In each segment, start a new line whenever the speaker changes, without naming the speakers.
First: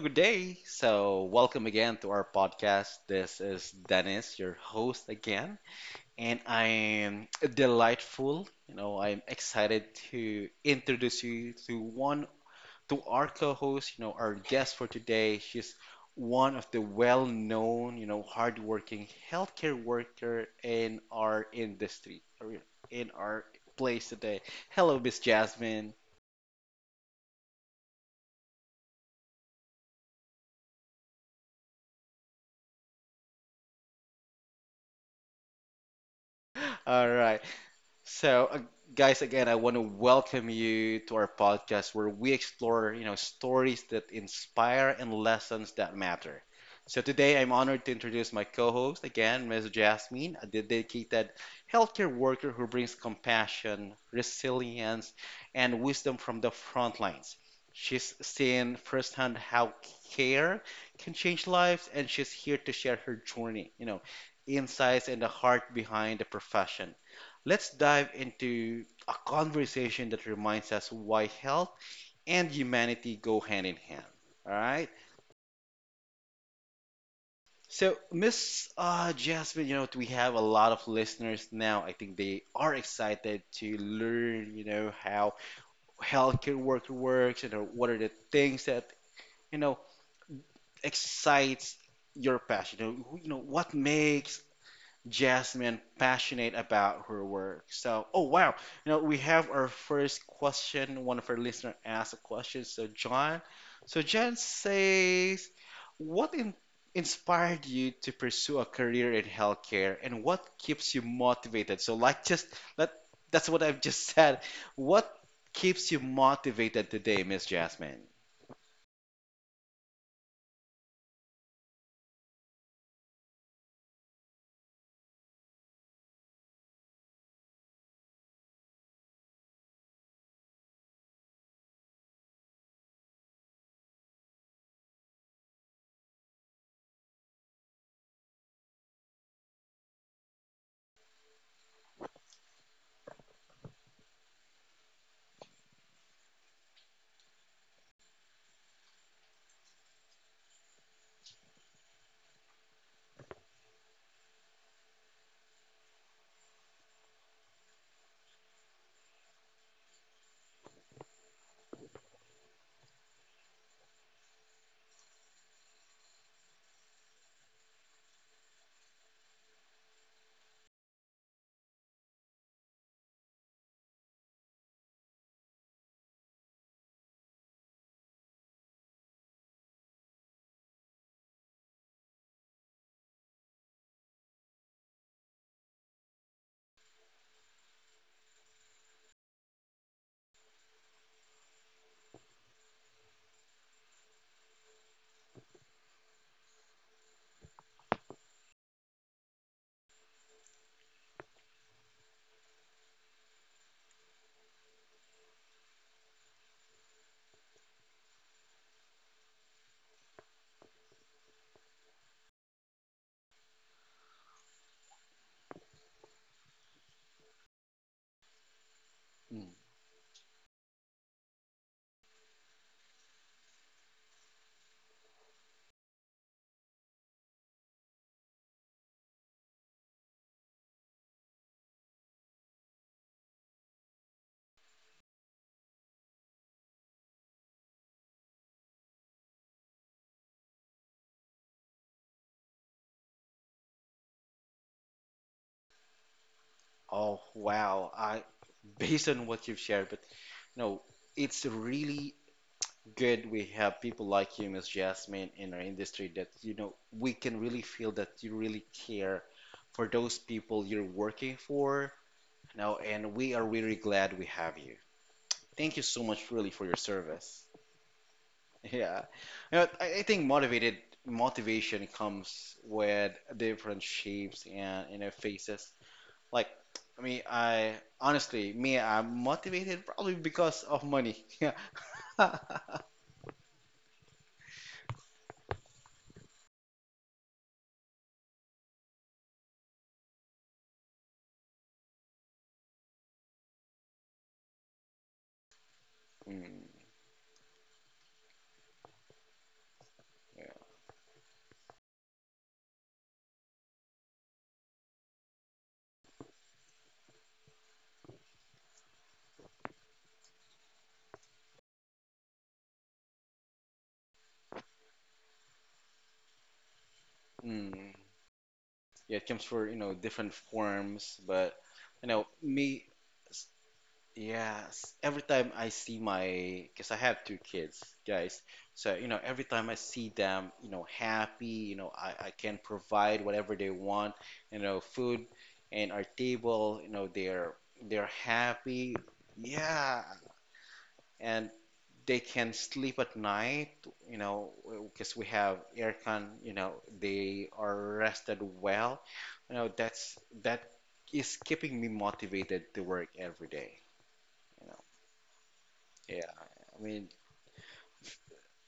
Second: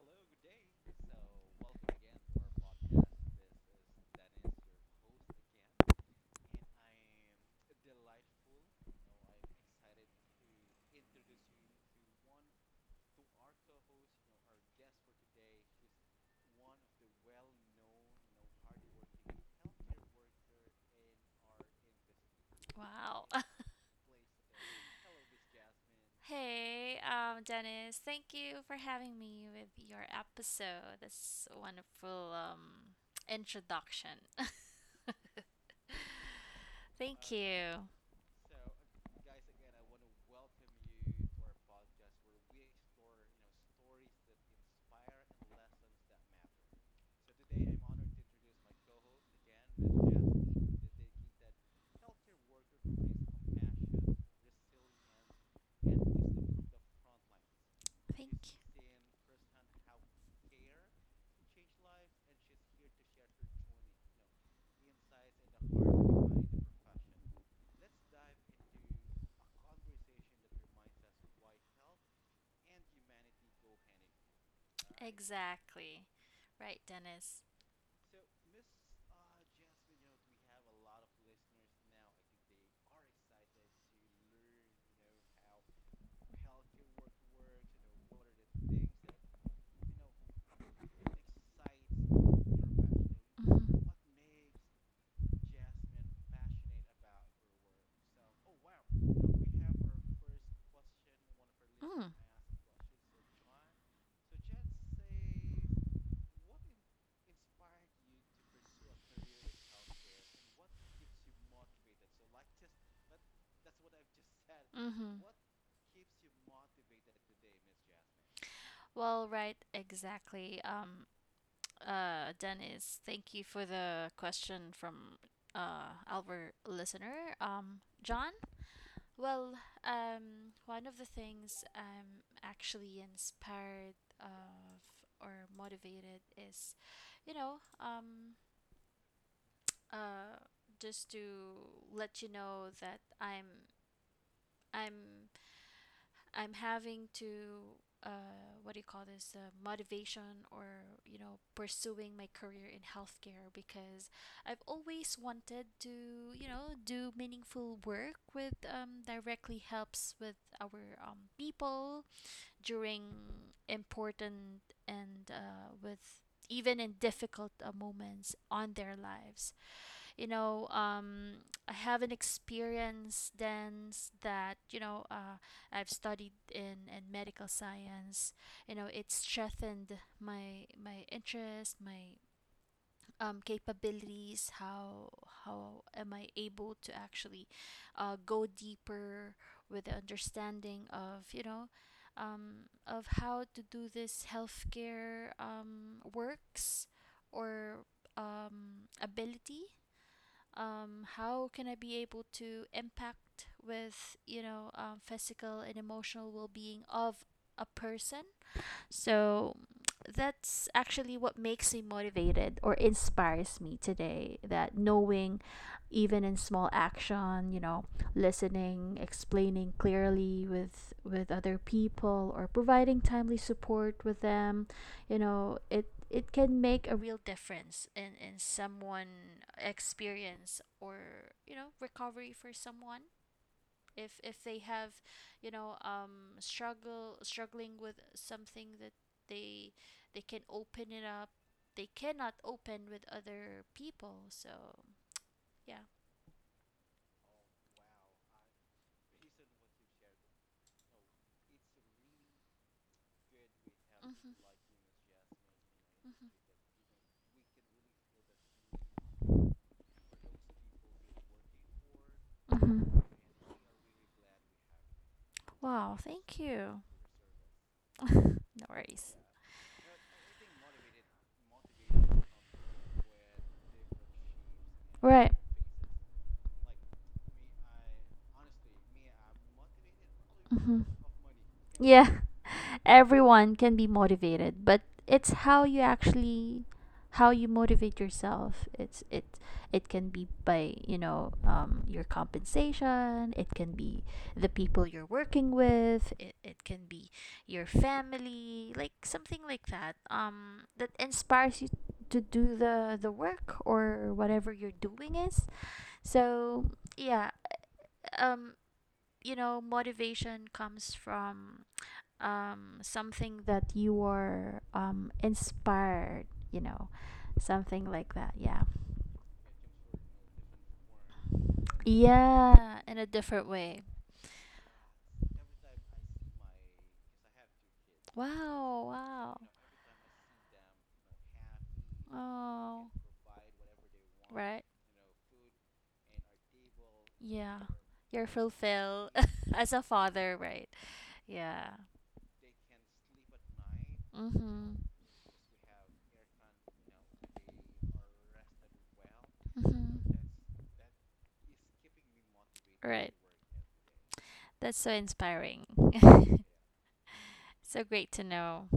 good day. Welcome again to our podcast. This is Dennis, your host again, and I am delightful. I'm excited to introduce you to one to our co-host, our guest for today. She's one of the well-known, hardworking healthcare worker in our industry, or in our place today. Hello, Miss Jasmine.
Dennis, thank you for having me with your episode. This wonderful introduction.
All
thank
right. So, guys, again, I want to welcome you to our podcast where we explore, stories that inspire and lessons that matter. So today, I'm honored to introduce my co-host again, Ms. Jasmine, a dedicated healthcare worker who brings compassion, resilience, and wisdom from the front lines. She's
Thank
seen firsthand how care
you.
can change lives, and she's here to share her journey, insights and the heart behind the profession. Let's dive into a conversation that reminds us why health and humanity go hand in hand. All right.
Exactly. Right, Dennis.
So, Miss Jasmine, we have a lot of listeners now. I think they are excited to learn, how healthcare work works, what are the things that, you know, excites your passion. You know what makes Jasmine passionate about her work. So, oh wow, we have our first question. One of our listeners
Mm.
asked a question. So, John says, what in inspired you to pursue a career in healthcare, and what keeps you motivated? So, like, just let that's what
So,
I've just said. What
mm-hmm.
keeps you motivated today, Miss Jasmine?
Well, right, exactly. Dennis, thank you for the question from our listener, John. Well, one of the things I'm actually inspired of or motivated is, you know, um, uh, just to let you know that I'm I'm having to what do you call this motivation, or you know, pursuing my career in healthcare because I've always wanted to, you know, do meaningful work with, um, directly helps with our, um, people during important and with even in difficult moments on their lives, you know. I have an experience dance that, you know, I've studied in medical science, you know. It strengthened my interest, my, capabilities, how am I able to actually go deeper with the understanding of, you know, of how to do this healthcare, works, or, ability, how can I be able to impact with, you know, physical and emotional well-being of a person. So that's actually what makes me motivated or inspires me today, that knowing even in small action, you know, listening,
Mm.
explaining clearly with other people, or providing timely support with them, you know, it can make a real difference in someone experience, or, you know, recovery for someone if they have, you know, um, struggle struggling with something that they they can open it up, they cannot open with other people. So yeah.
Oh wow, I based on what you've shared, but no, it's really good we have
Mm-hmm.
people like you, Miss Jasmine, in our industry
Mm-hmm.
that, we can really feel that you really care for those people you're working for. Now,
Mm-hmm.
and we are really glad we have you. Thank you
Wow,
so much,
thank
really, for
you.
your service.
No
Yeah.
worries.
You know, I think motivated motivation comes with different shapes and,
Right.
faces. Like, I mean, I honestly, me, I'm motivated probably because
Hmm.
of money. Yeah.
Yeah, everyone can be motivated, but it's how you actually how you motivate yourself. It can be by, you know, um, your compensation, it can be the people you're working with, it can
Mm,
be your family, like something like that.
yeah.
Um, that inspires you to do the work, or whatever you're doing is. So yeah, um, you know, motivation comes from, um, something that you are, um, inspired, you know, something
Mm.
like that. Yeah.
Yeah, it comes for, different forms, but you know,
Yeah,
me
in a different
s-
way.
yes, every time I see my because I have two kids, guys.
Wow,
So,
wow.
every time I see them, happy, you know, I can
Oh,
provide whatever they want,
right.
food and our table,
Yeah.
they're
You're
happy.
fulfilled as a
Yeah,
father, right?
and
Yeah.
they can sleep at night, you know,
Mm-hmm.
because we have aircon, they are rested well. You know,
Mm-hmm.
that's that is keeping me motivated to
Right.
work every day, you
That's
know.
so inspiring.
Yeah. I mean,
So great to know.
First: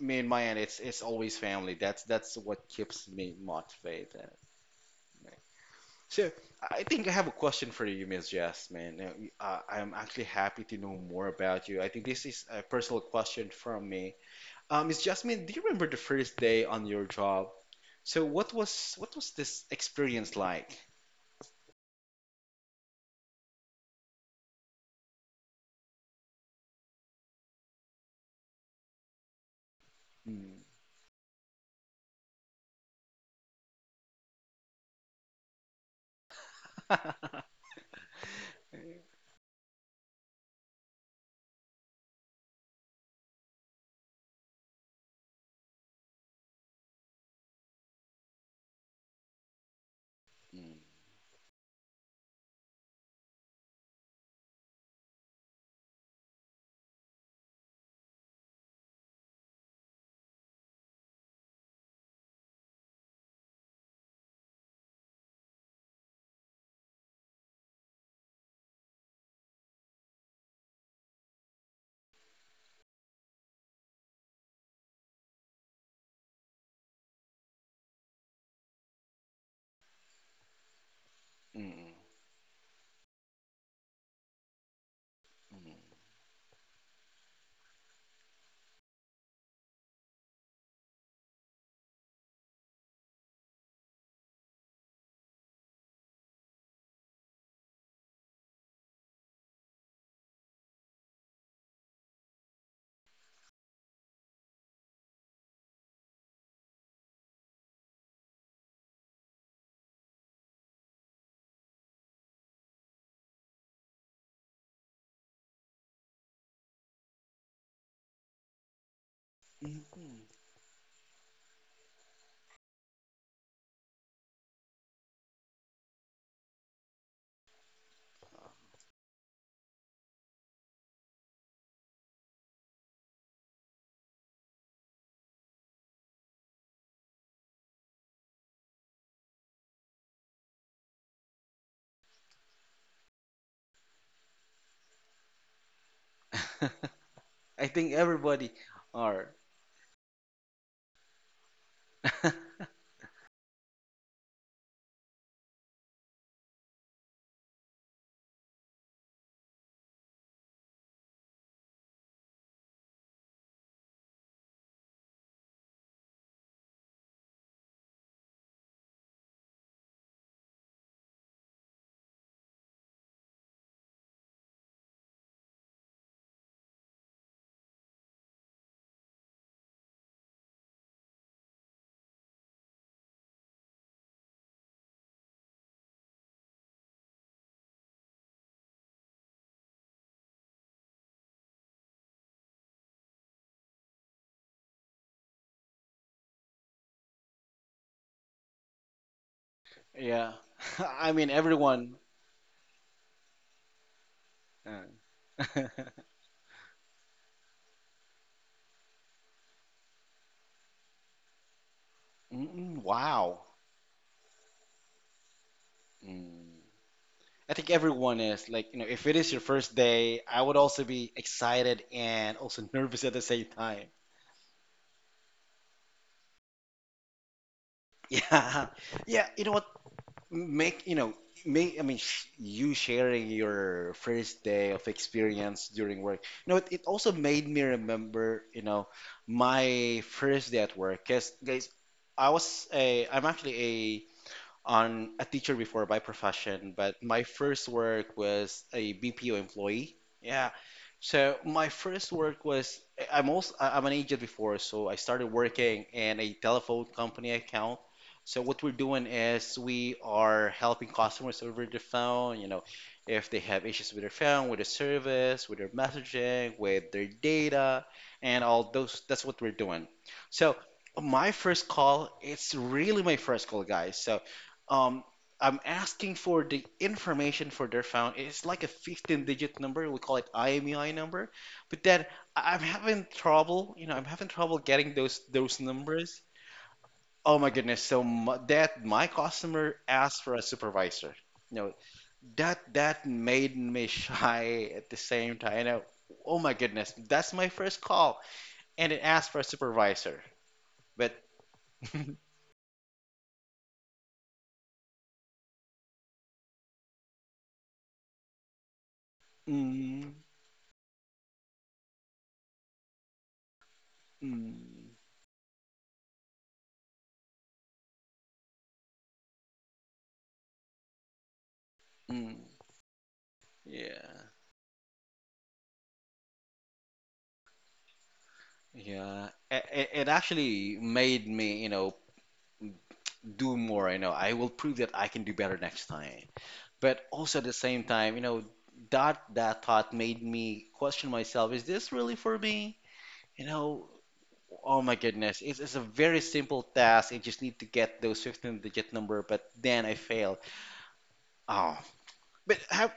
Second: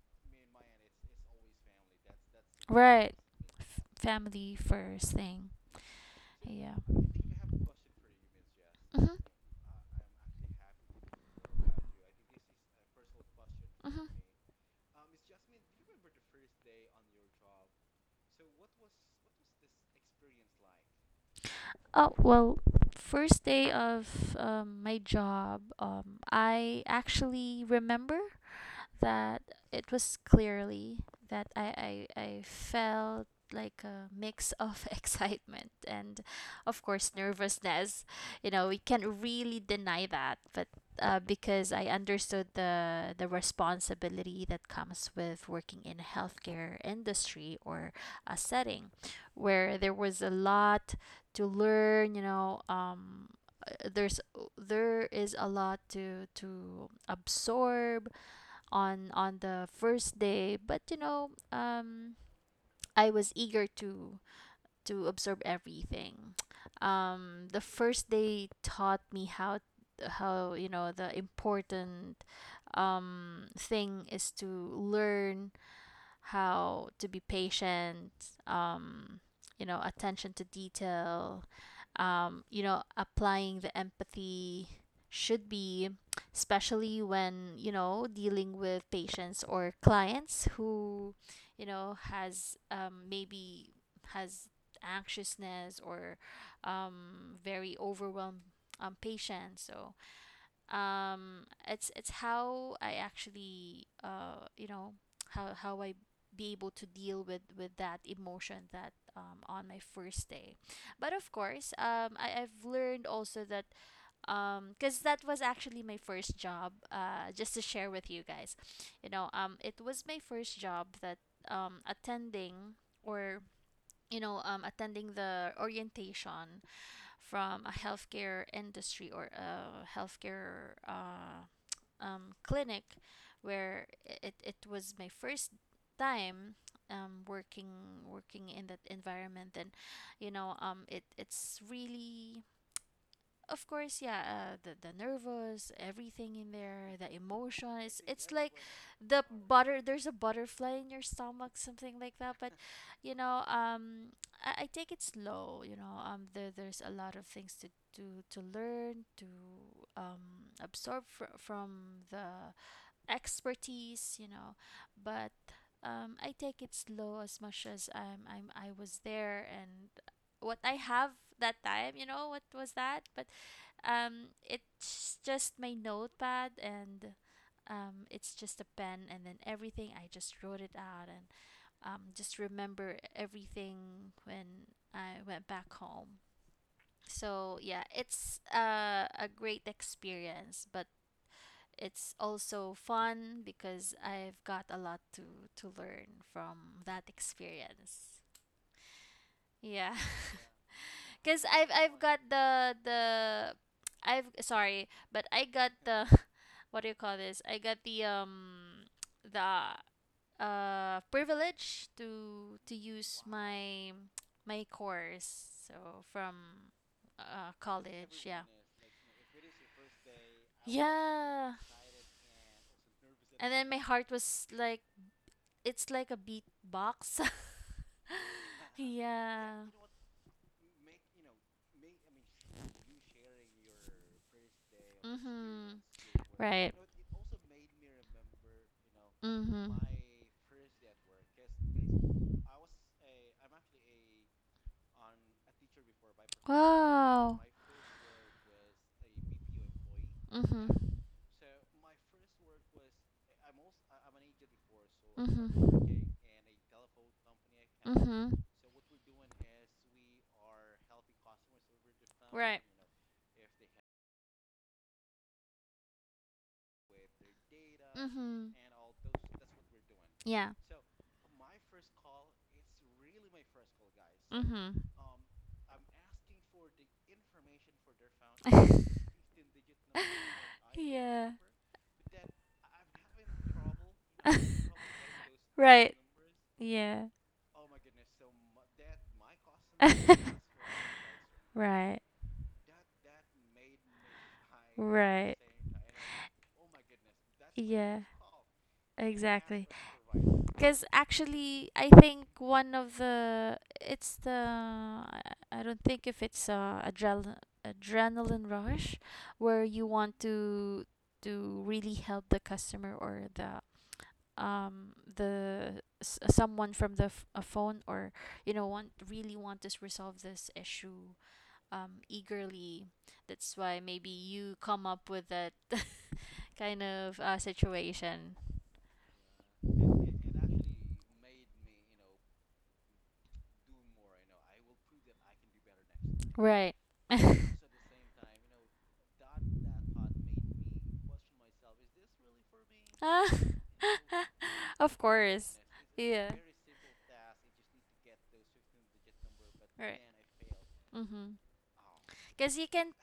me and my end, it's always family. That's what keeps
Right.
me motivated.
Family first thing.
So
Yeah.
I think I have a question for you, Miss Jess, man.
Mm-hmm.
I'm actually happy to know more about you. I think this is a personal question from me.
Mm-hmm.
Miss Jasmine, do you remember the first day on your job? So what was this experience like?
Oh, well, first day of, my job, I actually remember that it was
Mm.
clearly that I felt like a mix of excitement and, of course, nervousness, you know. We can't really deny that, but because I understood the responsibility that comes with working in a healthcare industry, or a setting where there was a
Mm,
lot to learn, you know. Uh, there's there is a lot to absorb on the first day, but, you know, I was eager to absorb everything. The first day taught me how you know, the important, thing is to learn how to be patient, um, you know, attention to detail,
mm,
you know, applying the empathy should be, especially when, you know, dealing with patients or clients who, you know, has, maybe has anxiousness, or, very overwhelmed, patient. So, um, it's how I actually, uh, you know, how I be able to deal with that emotion that, um, on my first day. But of course, um, I've learned also that, um, because that was actually my first job, uh, just to share with you guys, you know. Um, it
mm.
was my first job that, um, attending, or, you know, um, attending the orientation from a healthcare industry or a healthcare, uh, clinic, where it was my first time, working in that environment. And you know, it's really, of course, yeah, the nervous, everything in there, the
I think
emotions, it's
everybody
like the
are.
there's a butterfly in your stomach, something like that. But you know, I take it slow, you know. Um, there's a lot of things to do, to learn, to, absorb from the expertise, you know, but, I take it slow as much as I was there. And what I have that time, you know, what was that? But, it's just my notepad and, it's just a pen, and then everything I just wrote it out, and, just remember everything when I went back home. So yeah, it's, a great experience, but it's also fun because I've got a lot to learn from that experience. Yeah.
Yeah. I mean
Cuz
everyone.
I've got the I've
Uh,
sorry, but I got the what do you call this? I got the, um, the privilege
mm,
to
mm,
use
wow.
my course, so from,
Mm.
uh,
I think everyone
college. Yeah.
is like, if it is your first day, I would also be
Yeah,
excited and also nervous at the same
and then my
time.
heart was like, it's like a beat box.
Yeah. Yeah, you
Yeah.
know what? Make you know make I mean sh you sharing your first day of experience
Mhm.
during work you know it,
Right.
it also made me remember
Mhm.
my first day at work because guys I'm actually a teacher before by profession, but my
Wow.
first work was a BPO employee. Yeah.
Mm-hmm.
So my first work was I- am also I'm an agent before, so I started working
Mm-hmm.
in a telephone company account.
Mm-hmm.
So what we're doing is we are helping customers over the phone,
Right.
if they have issues with their phone, with their service, with their messaging, with their data, and
Mm-hmm.
all those. That's what we're doing.
Yeah.
So my first call, it's really my first call, guys. So
Mm-hmm.
um, I'm asking for the information for their phone. It's like a 15-digit number. We call it IMEI
Yeah.
number. But then I'm having trouble. You know, I'm having trouble getting those numbers.
Yeah.
Oh my goodness! So my customer asked for a supervisor.
Answer.
No,
Right.
that that made me shy at the
Right.
same time. You know, oh my goodness, that's my first
Yeah.
call, and it asked for a
Exactly.
supervisor.
Because
But
actually, I
mm,
think one of the, it's the, I I don't think if it's, adrenaline rush, where you
mm,
want to really help the customer, or the, um, the someone from the f- a phone, or you know, want really want to resolve this issue,
mm,
eagerly. That's why maybe
yeah.
you come up with that kind of, situation.
Yeah, it actually made me, do more. You know, I will prove that I can do better next time.
Right.
But also at the same time, that that thought made me question myself: Is this really for me?
Ah.
You know, oh
Of
my goodness,
course.
it's a very
Yeah.
simple task. I just need to get those 15-digit number, but then I
Right.
fail.
Mm-hmm.
Oh,
Because
but
you can.
how?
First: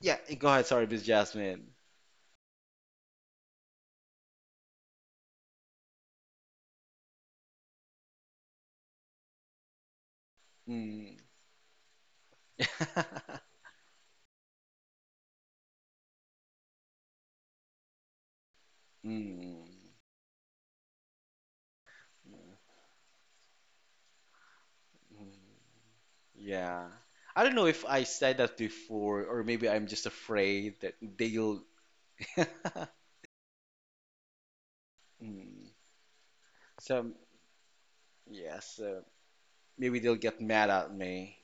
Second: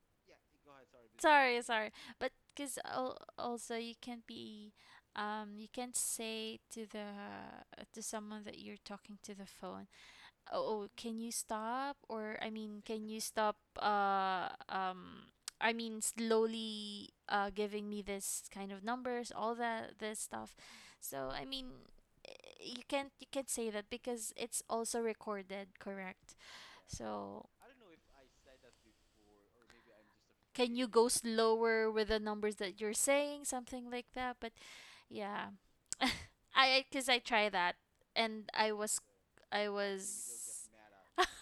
Yeah, go ahead. Sorry,
Please go
Miss
ahead. Sorry,
Jasmine.
sorry, but because also you can't be, um, you can't say to the, to someone that you're talking to the phone, oh,
Mm.
can you stop? Or I mean, can you stop, I mean, slowly, uh, giving me this kind of numbers, all
Mm.
that this stuff. So I mean, eh, you can't say that because it's also recorded, correct?
Yeah. I
So,
don't know if I said that before, or maybe I'm just
can
afraid
you
that
go
they'll.
slower with the numbers that you're saying, something like that. But yeah.
Mm.
I
So,
because I try that, and
yeah, so
I
maybe they'll get
was.
mad at me.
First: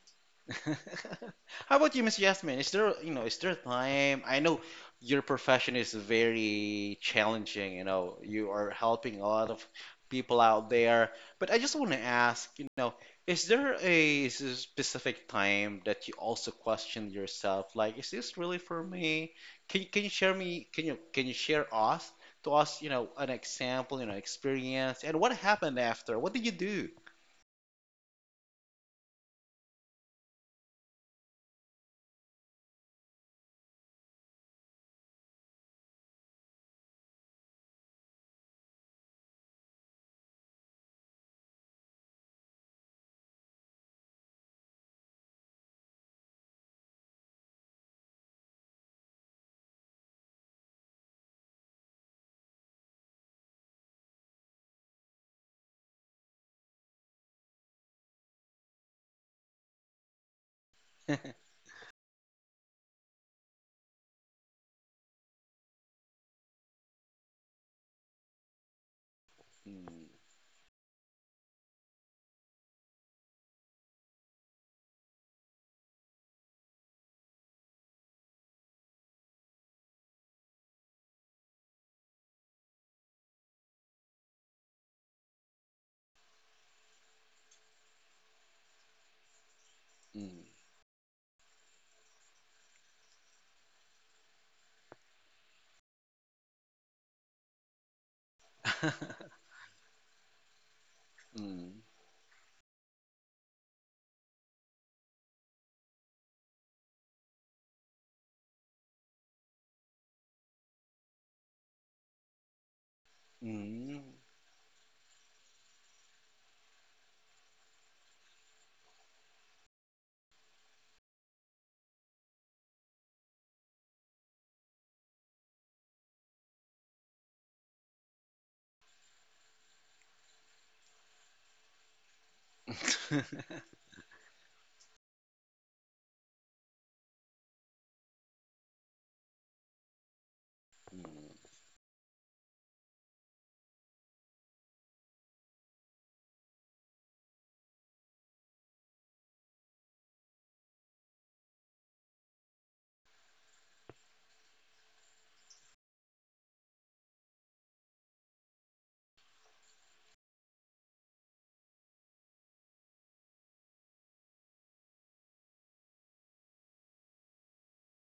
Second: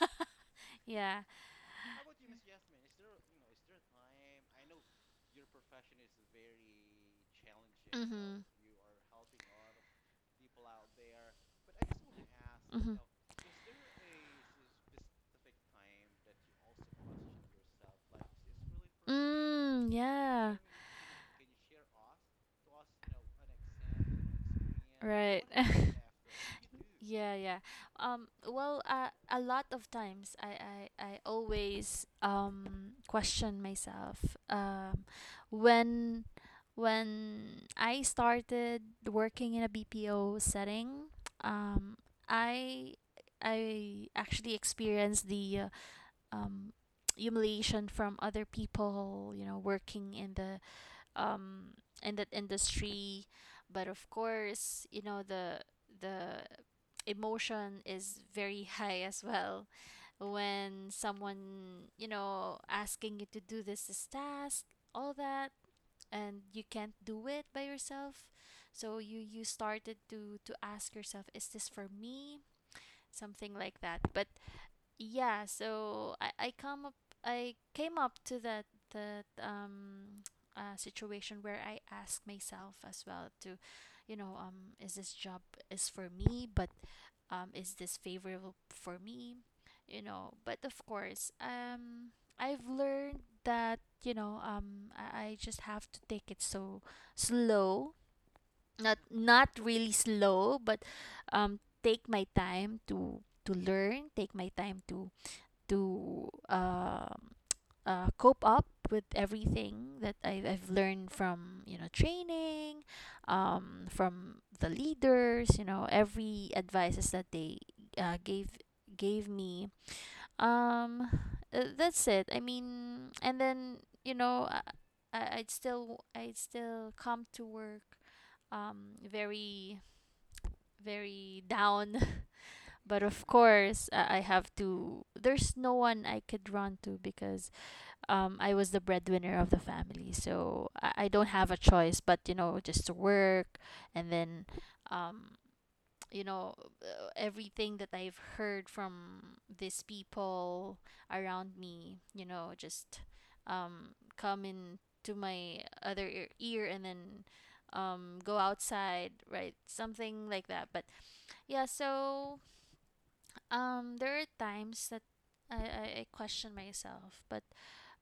Yeah.
How about you, Miss Yasmin? Is there, is there a time? I know your profession is very challenging,
Mhm.
you are helping a lot of people out there, but I just want to ask,
Mhm.
is there a specific time that you also question yourself, like, is this really for me?
Mm,
Can you share
yeah.
me, can you share us to us, an example, experience, and what
Right.
happened after? What did you do?
Yeah. Well, a lot of times, I always, question myself. When I started working in a BPO setting, um, I I actually experienced the, uh, um, humiliation from other people, you know, working in the, um, in that industry. But of course, you know, the emotion is very high as well, when someone, you know, asking you to do this task, all that, and you can't do it by yourself. So you started
Mm,
to ask yourself, is this for me, something like that. But yeah, so I came up to that, um, situation where I ask myself as well to, you know, is this job is for me, but, is this favorable for me, you know? But of course, I've learned that, you know, I just have to take it so slow, not really slow, but,
mm.
take my time to learn, take my time to to um cope up with everything that I've learned from, you know, training,
Mm,
from the leaders. You know, every advices that they, uh, gave gave me. Um, that's it. I mean, and then, you know, I'd still come to work, um, very down. But of course, I have to, there's no one I could run to because, I was the breadwinner of the family, so I
mm,
don't have a choice but, you know, just to work. And then, um, you know, everything that I've heard from these people around me, you know, just, come in to my other ear, and then, go outside, right? Something like that. But yeah, so, there are times that I question myself, but,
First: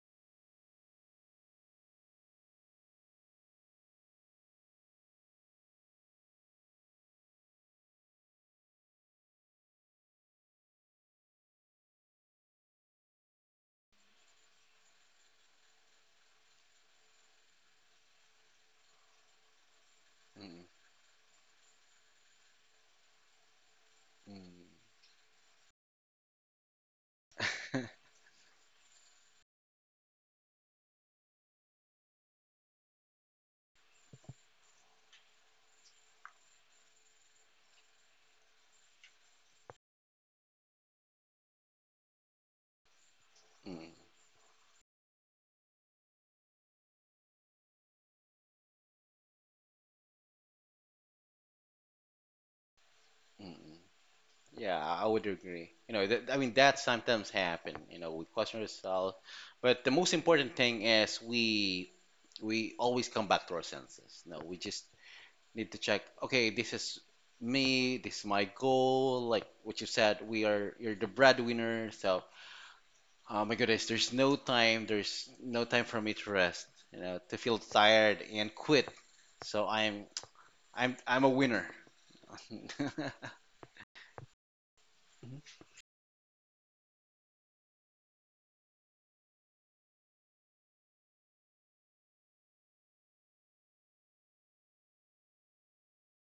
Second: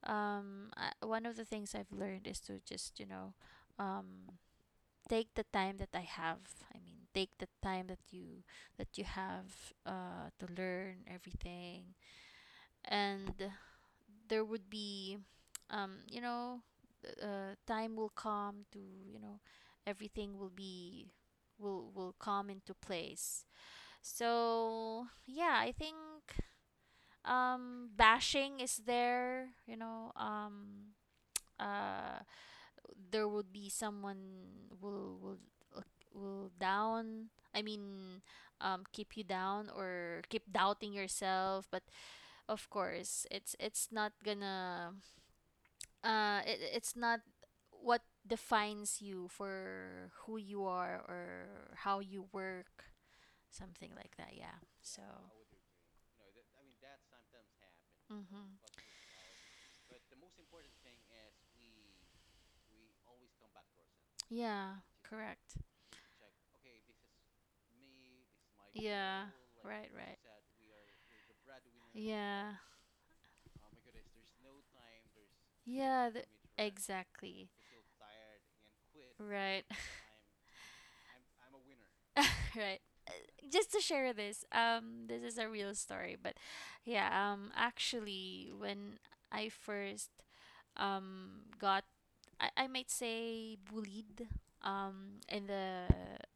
um, one of the things I've learned is to just, you know, um, take the time that I have, I mean, take the time that you have, uh, to learn everything. And there would be, um, you know, time will come to, you know, everything
mm,
will come into place.
mm,
So yeah, I think, um, bashing is there, you know, um, uh, there would be someone will, uh, will down I mean um, keep you down, or keep doubting yourself. But of course, it's not
mm,
gonna, uh, it's not what defines you for who you are or how you work,
mm.
something like that. Yeah.
Yeah,
So
I would agree. You know, that, I mean, that sometimes happen. You know, we
mhm.
question ourselves, but the most important thing is we always come back to our senses. No, we
Yeah,
just
correct.
need to check. Okay, this is me. This is my
Yeah,
goal. Like what
right,
you
right.
said, we are you're the breadwinner. So,
Yeah.
oh my goodness, there's no time. There's no time for
Yeah,
me
the,
to rest. You know, to
exactly.
feel tired and quit.
Right.
So I'm a winner.
Right. Uh, Just to share this, this is a real story, but yeah, actually, when I first got, I might say bullied, in the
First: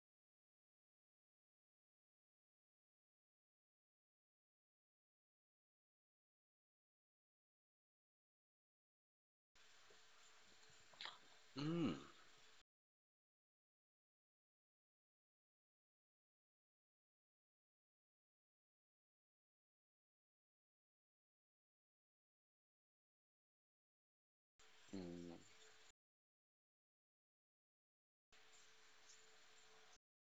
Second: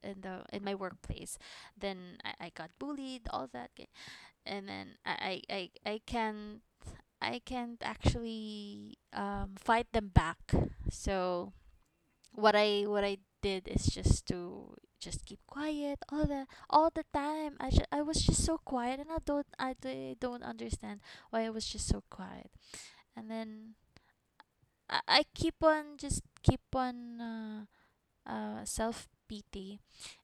in my workplace, then I got bullied, all that, and then I can I can't actually fight them back. So
Mm,
what I did is just to just keep quiet all the time. I was just so quiet, and I don't don't understand why I was just so quiet. And then I
mm,
keep on just keep on self pity,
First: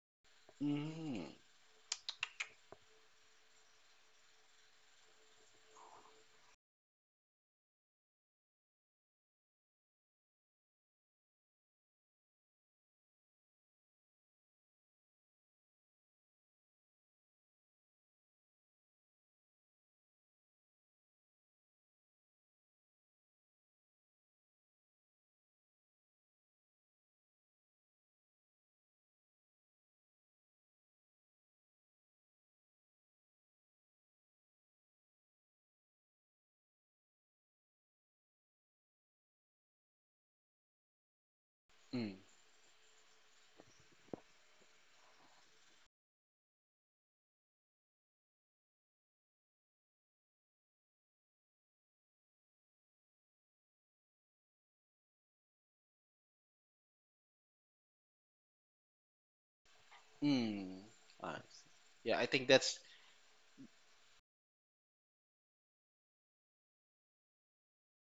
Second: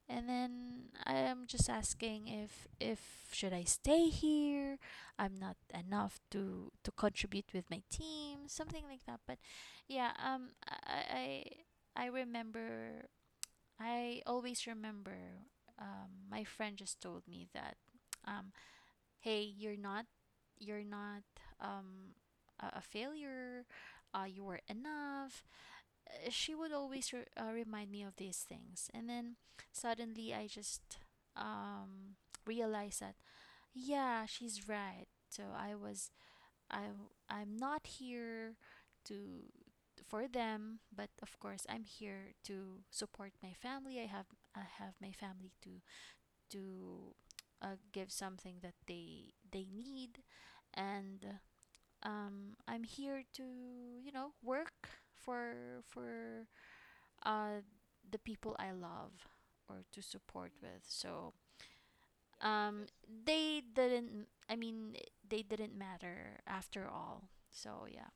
and then
mm,
I'm just asking if should I stay here. I'm not enough to contribute with my team, something like that. But yeah, I remember, I always remember, my friend just told me that, um hey, you're not um a failure, you were enough. She would always remind me of these things. And then suddenly I just um, realized that, yeah, she's right. So I was, I, I'm not here to for them, but of course I'm
mm,
here to support my family. I have my family to give something that they need. And I'm here to, you know, work for uh, the people I love or to support
mm.
with. So
Uh, yeah, I think that's
um, they didn't. I mean, they didn't matter after all. So yeah,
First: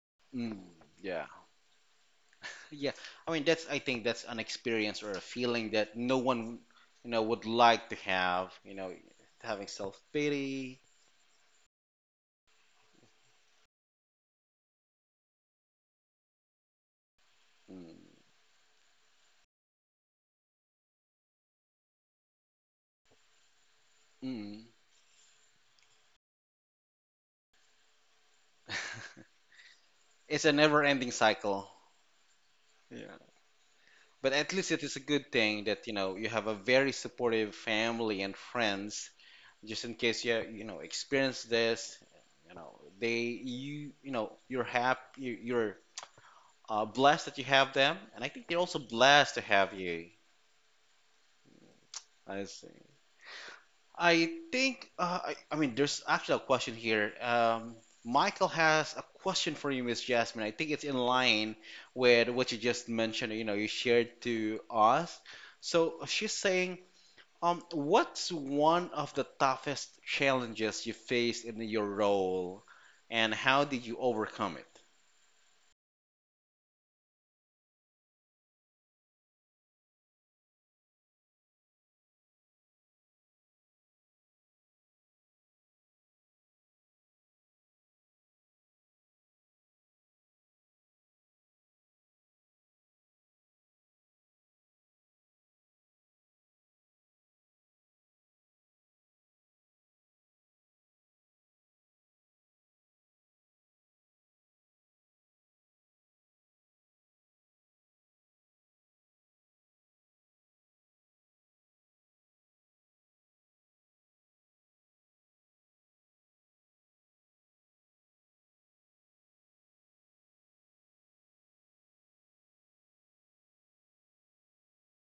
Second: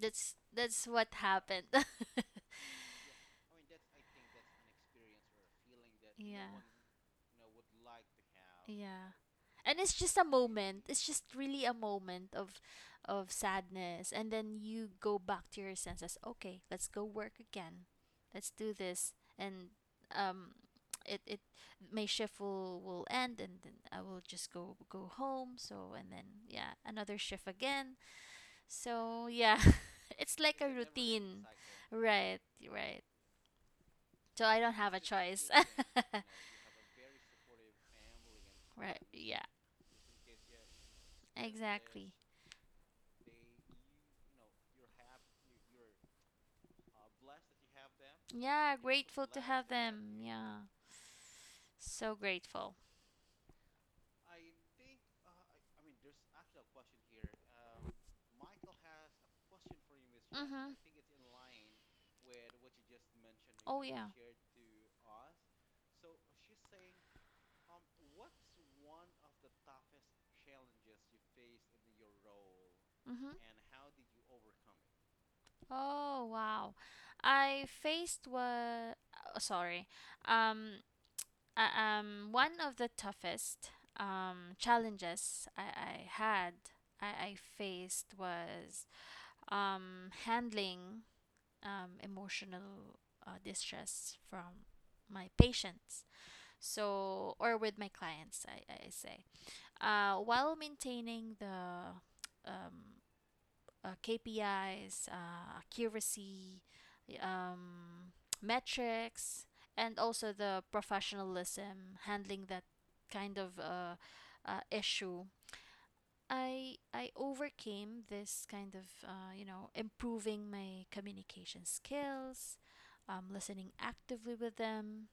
mm,
that's what
yeah,
happened.
yeah. I mean, that's I think that's an experience or a feeling that no one
Yeah,
would like to have. You know,
yeah,
having
and it's just a
self-pity.
moment. It's just really a moment of sadness, and then you go back to your senses. Okay, let's go work again,
Mm,
let's do this. And um it, my shift will end, and then I will just
mm.
go home. So and then yeah, another shift again. So yeah, it's
It's a
like a
never-ending
routine.
cycle.
Right. Right.
Yeah. But
So
at
I
least
don't
it
have
is a
a
good
choice.
thing that you know you have a very supportive family and
Right,
friends
yeah.
just in case you you know experience this
Exactly.
you know they you know, you're happy you're blessed that you have them and I think they're
Yeah,
also
grateful
blessed
to
to
have
have you.
them. Yeah, so
I
grateful.
see. I think I mean, there's actually a question here Michael has a question for you Miss Jasmine. I
Mm-hmm.
think it's in line with what you just mentioned, you know, you
Oh, yeah.
shared to us. So she's saying, what's one of the toughest challenges you faced in your role, and
Mm-hmm.
how did you overcome it?
Oh, wow. I faced what, oh, sorry. Um One of the toughest challenges I faced was handling emotional distress from my patients. So, or with my clients, I say, while maintaining the um, KPIs, accuracy, um, metrics, and also the professionalism handling that kind of issue. I overcame this kind of you know, improving my communication skills, listening actively with them,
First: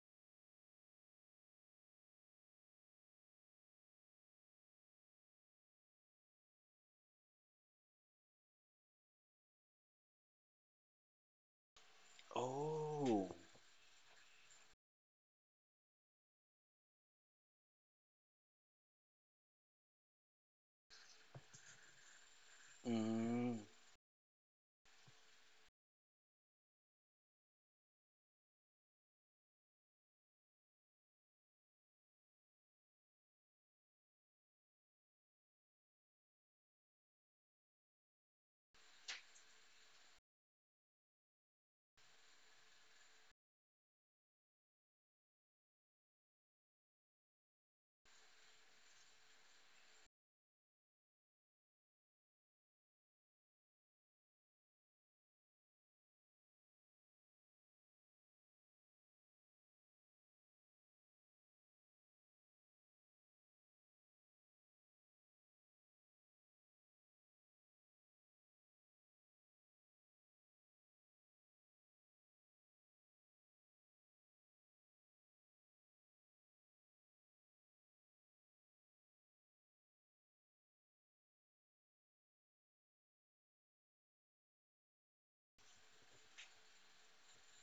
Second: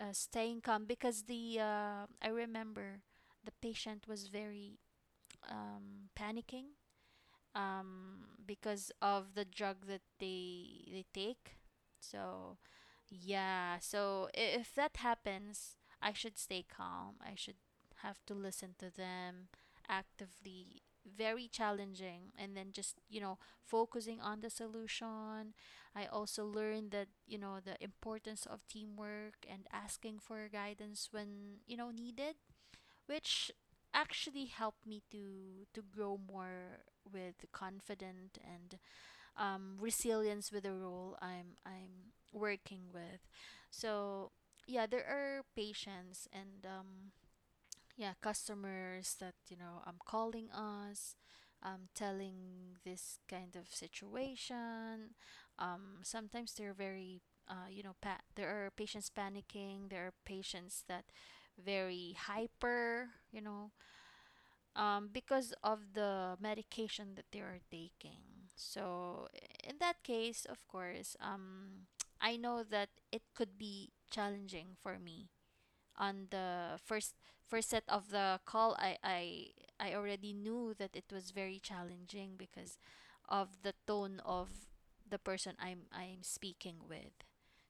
staying calm because the I remember the patient was very panicking because of the drug that they take. So,
Oh,
yeah. So, if that happens, I should stay calm. I should have to listen to them actively. Very challenging, and then just, you know,
mm,
focusing on the solution. I also learned that, you know, the importance of teamwork and asking for guidance when, you know, needed, which actually helped me to grow more with confident and resilience with the role I'm working with. So yeah, there are patients and yeah, customers that, you know, I'm calling us. Telling this kind of situation. Sometimes they're very, you know, there are patients panicking. There are patients that very hyper, you know, because of the medication that they are taking. So in that case, of course, I know that it could be challenging for me on the first set of the call. I already knew that it was very challenging because of the tone of the person I'm speaking with.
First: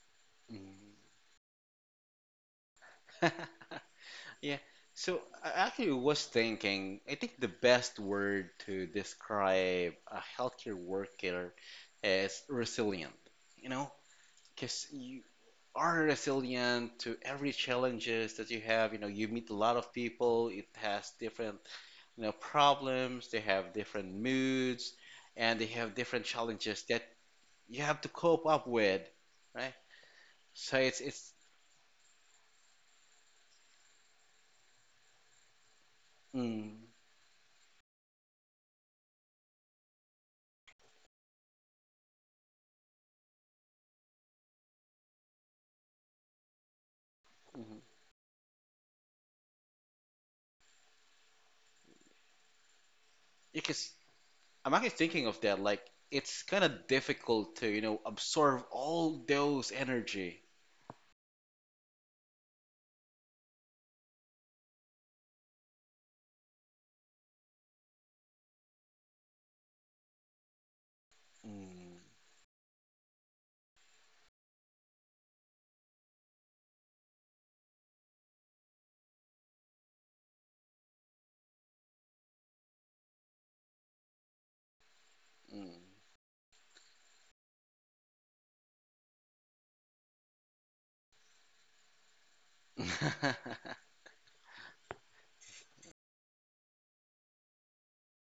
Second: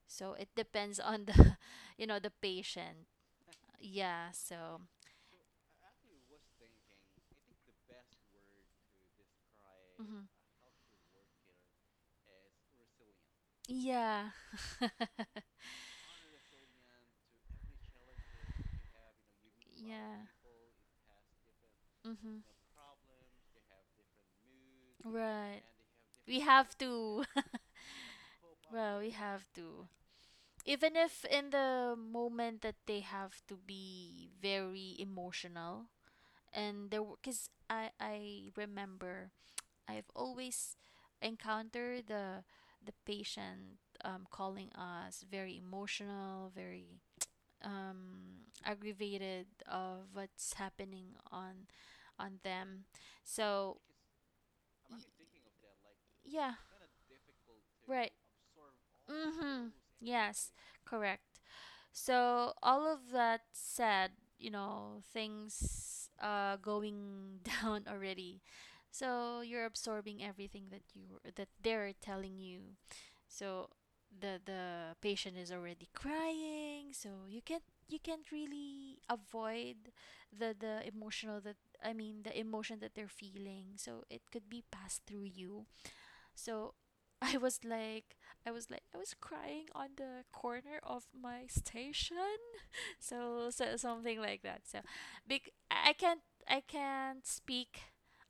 So it
mm.
depends on the you know, the patient. Yeah,
Yeah.
so
So I actually was thinking, I think the best word to describe a healthcare worker is resilient. You know,
yeah.
because
Is
you are resilient to every challenges that you have. You know, you meet a lot of people. It has different problems, they have different moods, and they have different challenges that you have to cope up with, right? So
even if
it's
in the moment that they have to be very emotional,
mm,
and there, because I remember I've always encountered the patient, calling us very emotional, very
mhm.
aggravated of what's happening on them. So
Because I'm actually thinking of that,
y-
like it's
yeah,
kind of difficult to,
right.
absorb all those
Mm-hmm.
energy.
Yes, correct. So all of that said, you know, things going down already. So you're absorbing everything that you that they're
Mm,
telling you. So the patient is already crying, so you can't really avoid the emotional that, I mean, the emotion that they're feeling. So it could be passed through you. So I was like I was crying on the corner of my station,
mm.
so, so something like that. So, bec- I I can't I can't speak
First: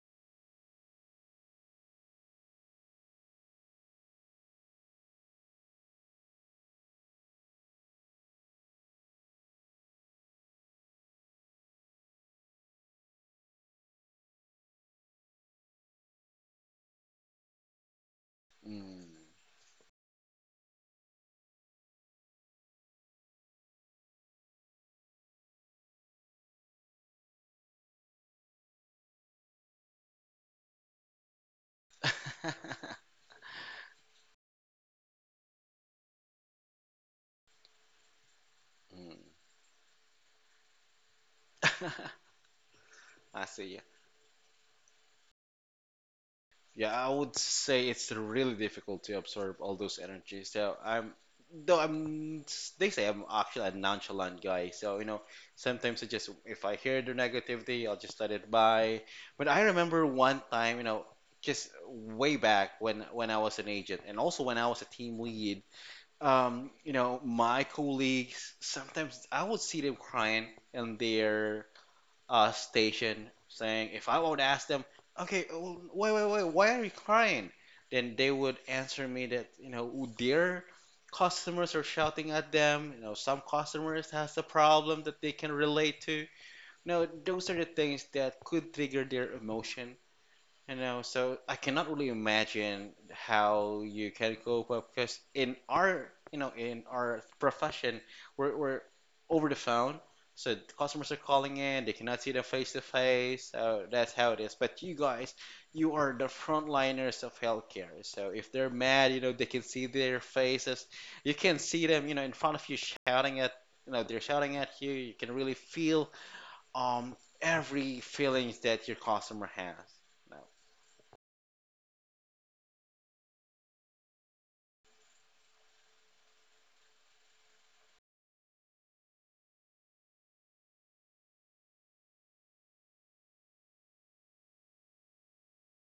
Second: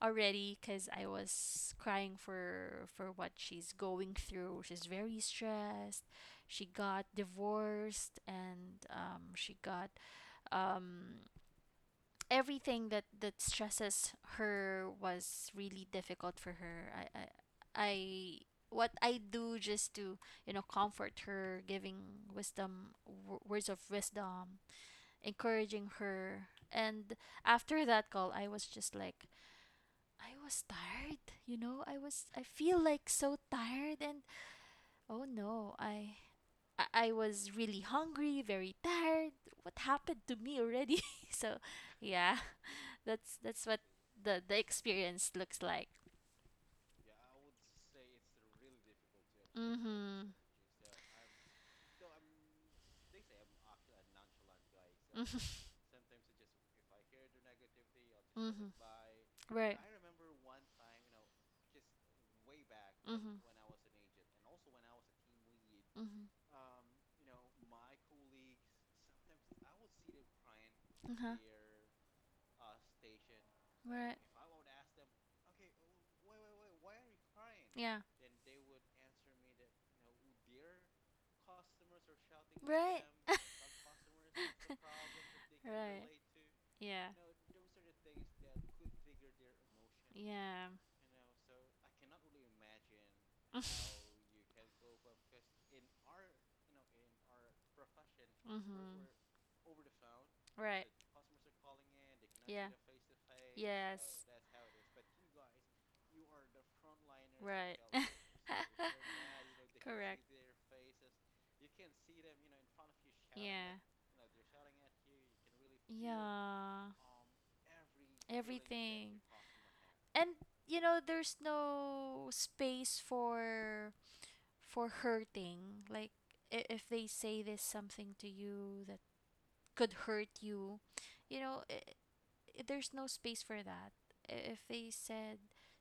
already because I was crying for what she's going through. She's very stressed. She got divorced and she got um, everything that stresses her was really difficult for her. I What I
Mm.
do just to, you know, comfort her, giving wisdom, words of wisdom, encouraging her. And after that call, I was just like, I was tired, you know. I was, I feel like so tired, and oh no, I was really hungry, very
Mm.
tired. What happened to me already? So, yeah,
I
that's
see.
what the experience looks like.
Yeah, I would say it's really difficult to absorb all those
Mm-hmm.
energies. Though I'm, they say I'm actually a nonchalant guy. So,
Mhm.
sometimes I just,
Sometimes.
if I hear the negativity, I'll just let it
Mhm.
by. But I remember one time, just way back when
Mhm.
I was an agent and also when I was a team lead,
Mhm.
you know, my colleagues, sometimes I would see them crying in their station saying, if I would ask them, okay, oh, wait, why are you crying?
Yeah.
Then they would answer me that, their customers are shouting at them. You know, some customers has a
It's a
problem that they can relate to. You
yeah.
know, those are the things that could trigger their emotion.
Yeah.
I know, so I cannot really imagine how you can cope up because in our, in our profession, we're,
we
we're over the phone. So the
we're,
customers are calling in, they cannot see them face to face. So that's how it is. But you guys, you are the frontliners of healthcare. So if they're mad, they can see their faces. You can
mad
see them, in front of you shouting at, they're shouting at
you.
you. You can really feel
Yeah.
um every feelings that your customer has. No.
And, you know, there's no space for hurting, like, if they say this something to you that could hurt you, you know, I there's no space for that. If they said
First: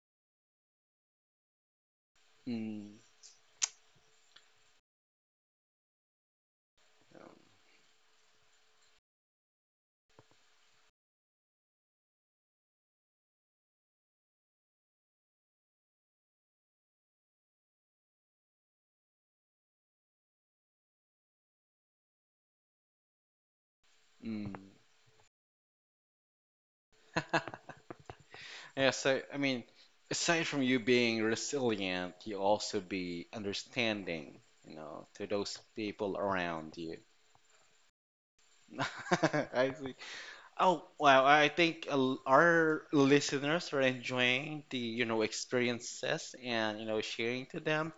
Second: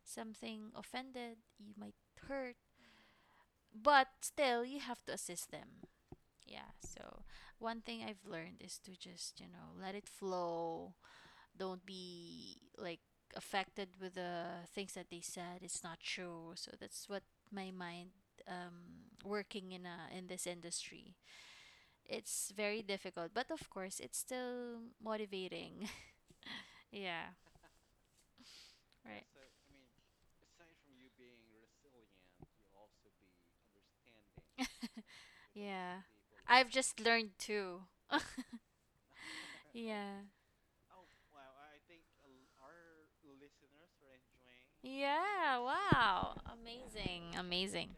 something offended, you might hurt,
Mm,
but still you have to assist them. Yeah, so one thing I've learned is to just, you know, let it flow. Don't be like affected with the things that they said. It's not true. So that's what my mind, working in in this industry, it's very difficult, but of course it's
mm.
still motivating. Yeah.
Yeah, so
Right.
I mean, aside from you being resilient, you also be understanding, to those
Yeah,
people
I've
around you.
just learned too.
I see.
Yeah.
Oh, wow. I think our listeners are enjoying the, experiences and, sharing to
Amazing.
them.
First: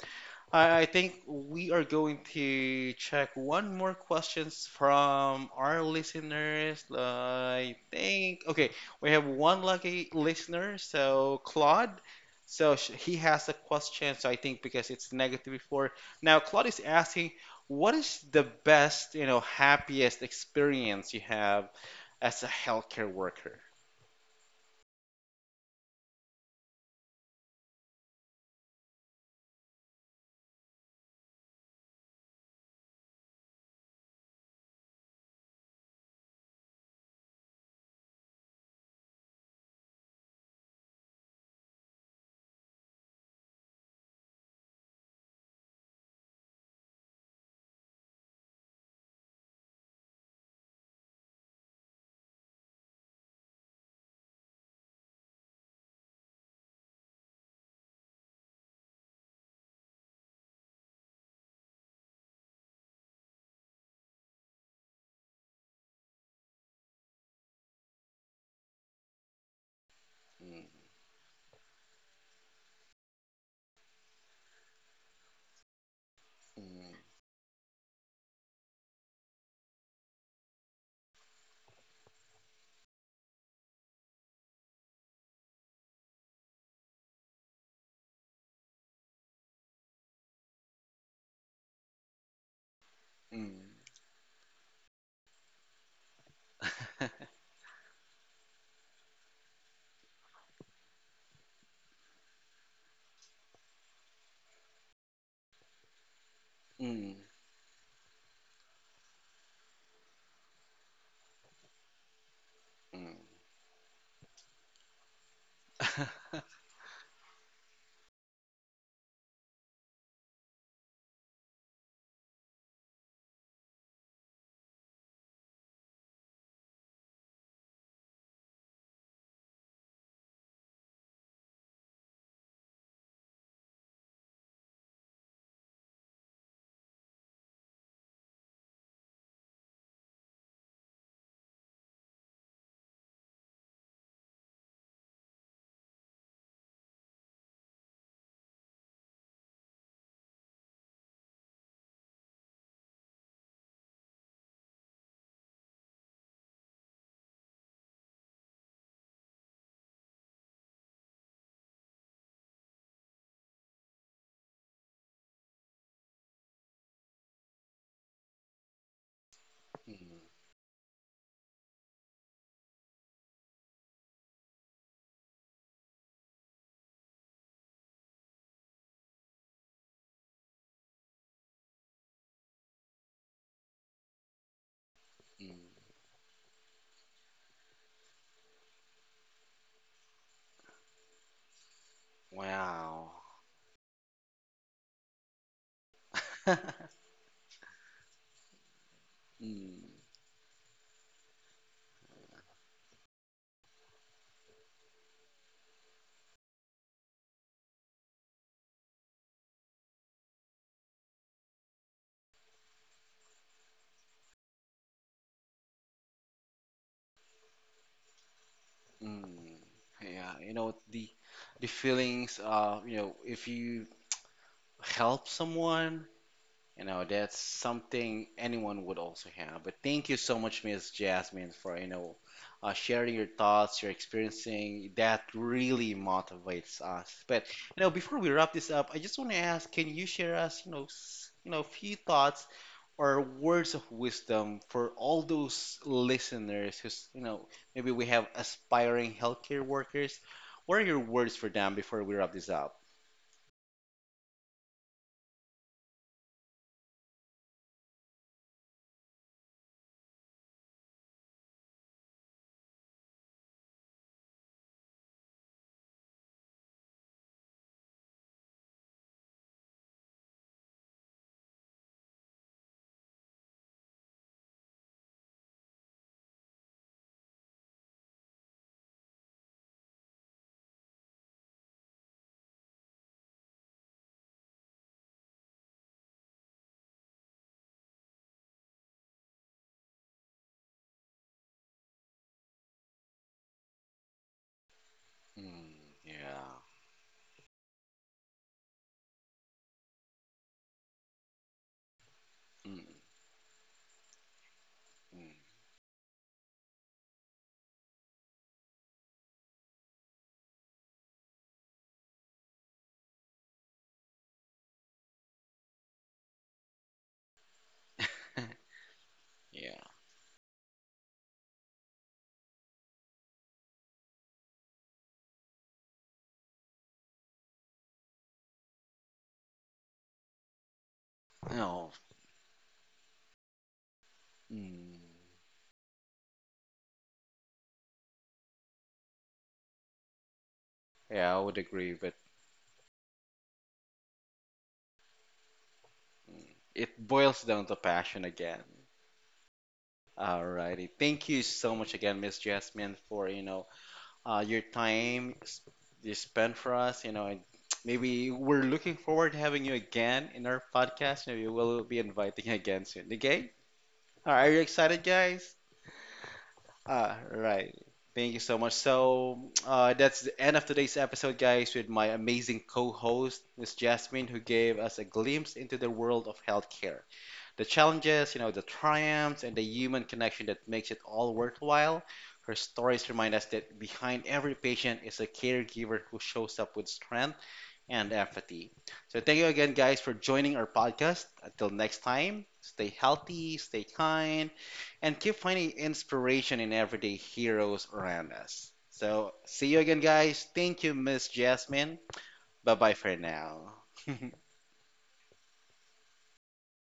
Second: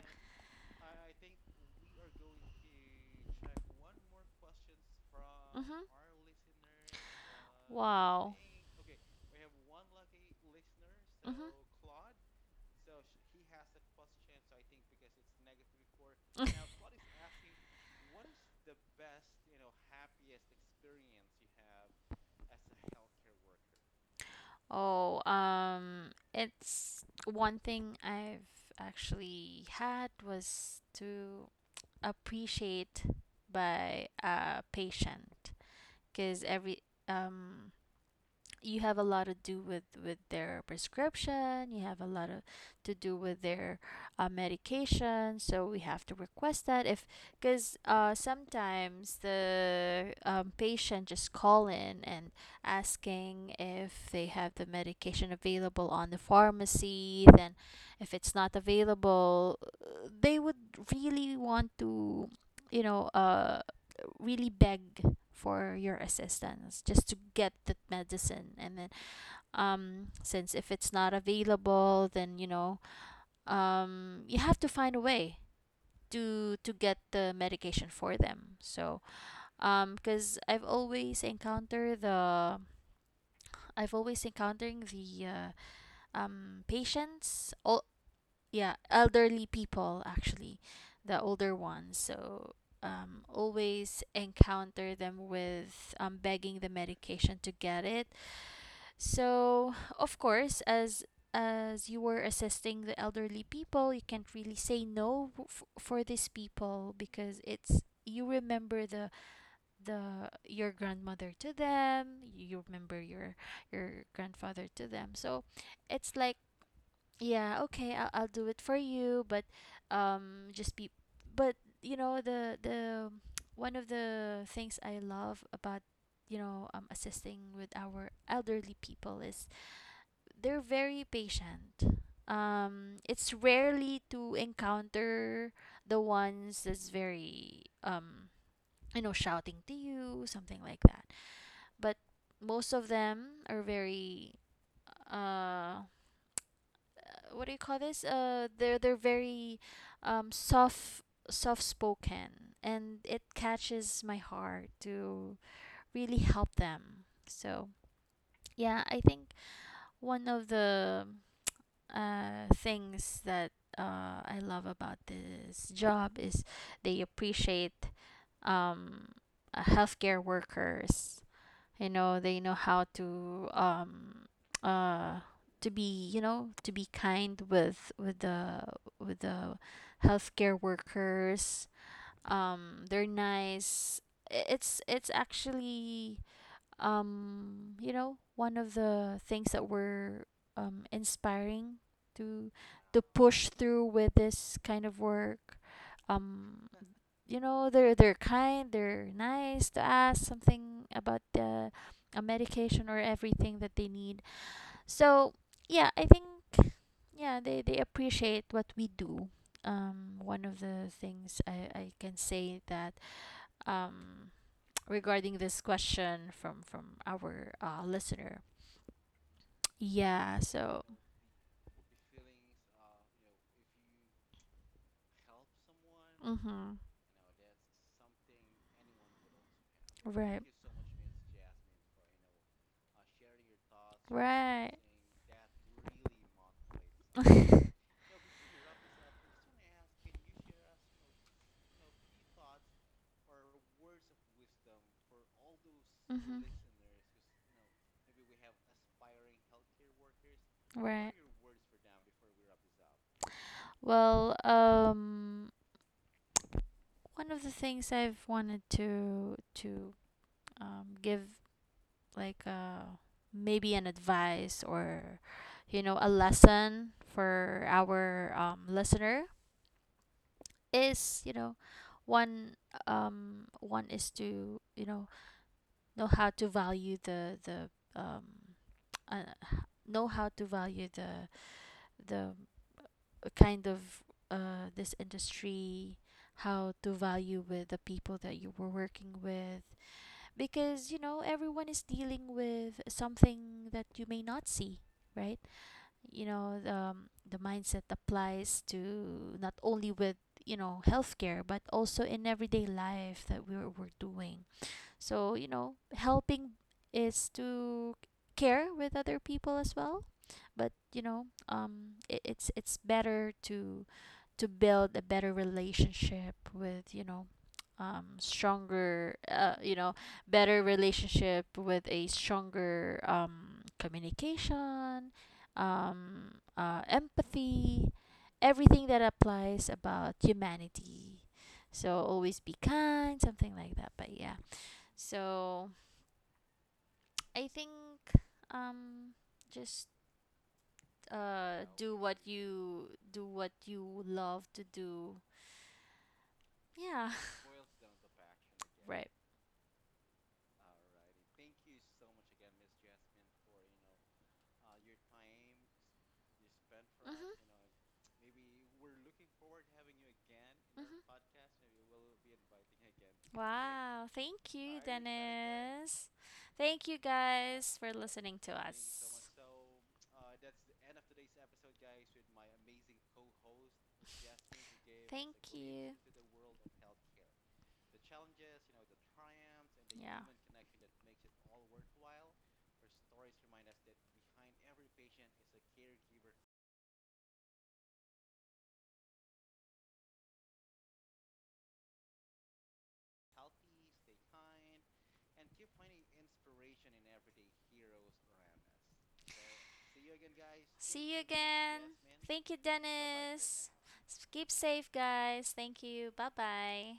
I think we are going to check one more questions from
Hmm.
our listeners. I
Wow.
think okay, we have one lucky listener,
Hmm.
so Claude. So sh he has a question. So I think because it's negative before. Now Claude is asking, what is the best, happiest experience you have as a healthcare worker?
Oh, it's one thing I've actually had was to appreciate by a patient. Because every um you have a lot to do with their prescription. You have a lot of to do with their medication. So we have to request that if, because sometimes the patient just call in and asking if they have the medication available on the pharmacy. Then if it's not available, they would really want to, you know, really beg for your assistance just to get that medicine. And then since
Mm,
if it's not available, then, you know, you have to find a way to
mm,
get the medication for them. So because I've always encountering the patients, all, yeah, elderly people actually, the older ones. So
mm,
always encounter them with, begging the medication to get it. So, of course, as you were assisting the elderly people, you can't really say no for these people,
mm,
because it's, you remember the your grandmother to them, you remember
mm,
your grandfather to them. So, it's like, yeah, okay, I'll do it for you, but just be but, you know, the one of the things I love about, you know, assisting with our elderly people is they're very patient. It's rarely to encounter the ones that's very you know, shouting to you, something like that. But most of them are very uh what do you call this? They're very soft, soft spoken, and it catches my heart to really help them. So yeah, I think one of the things that I love about this job is they appreciate um, healthcare
mm,
workers. You know, they know how uh, to be, you know, to be kind with the healthcare workers. They're nice. It's
mm.
actually you know, one of the things that were inspiring to to
Wow.
push through with this kind of work. Um, you know, they're kind, they're nice to
Mm,
ask something about the a medication or everything that they need. So yeah, I think, yeah, they appreciate what we do. One of the things I can say that um, regarding this question from our listener.
mm. Yeah,
Yeah,
you know
so
the feelings you know if you help someone.
mm-hmm.
You know, that's something anyone would also have. But thank you so
Right.
much, Miss Jasmine, for, sharing your thoughts, your
Right.
experiencing. That really motivates us. But, before we wrap this up, I just want to ask, can you share us, few thoughts or words of wisdom for all those
Mm-hmm.
listeners who's, maybe we have aspiring healthcare workers. What are your
Right.
words for them before we wrap this up?
Well, one of the things I've wanted to give, like maybe an advice or, you know, a lesson for our listener is, you know, one one is to, you know how to value the um uh, know how to value the kind of this industry, how to value with the people that you were working with. Because, you know, everyone is dealing with something that you may not see, right?
Mm,
You
yeah.
know, the mindset applies to not only with, you know, healthcare, but also in everyday
Mm,
life that we're doing. So,
mm,
you know, helping is to care with other people as well. But, you know, it's better to build a better relationship with, you know, stronger you
yeah.
know, better relationship with a stronger communication, empathy, everything that applies about humanity.
No,
So always be kind, something like that, but yeah.
mm,
So I think um just
yeah, I would
do
agree,
what
but
you love to do. Yeah.
it boils down to
It
passion again. Alrighty, thank you so much again, Miss Jasmine, for your time you spent for us. You know, and maybe we're looking forward to having you again in our
know, your. Mhm.
podcast. Maybe we'll be inviting you again soon. Okay? All right, are you
Thank. All.
excited, guys?
Thank you
All
guys.
right. Thank you so much. So that's the end of today's episode, guys, with my amazing co-host, Miss
Jasmine,
Jasmine, who gave us a glimpse into the world of healthcare. The challenges, the triumphs, and the human connection that makes it all worthwhile. Her stories remind us that behind every patient is a caregiver who shows up with strength and empathy. So, thank you again, guys, for joining our podcast. Until next time, stay healthy, stay kind, and keep finding inspiration in everyday heroes around us. So, see you again, guys. Thank you, Miss Jasmine. Bye bye for
now.
now.
Keep safe, guys. Thank you. Bye bye.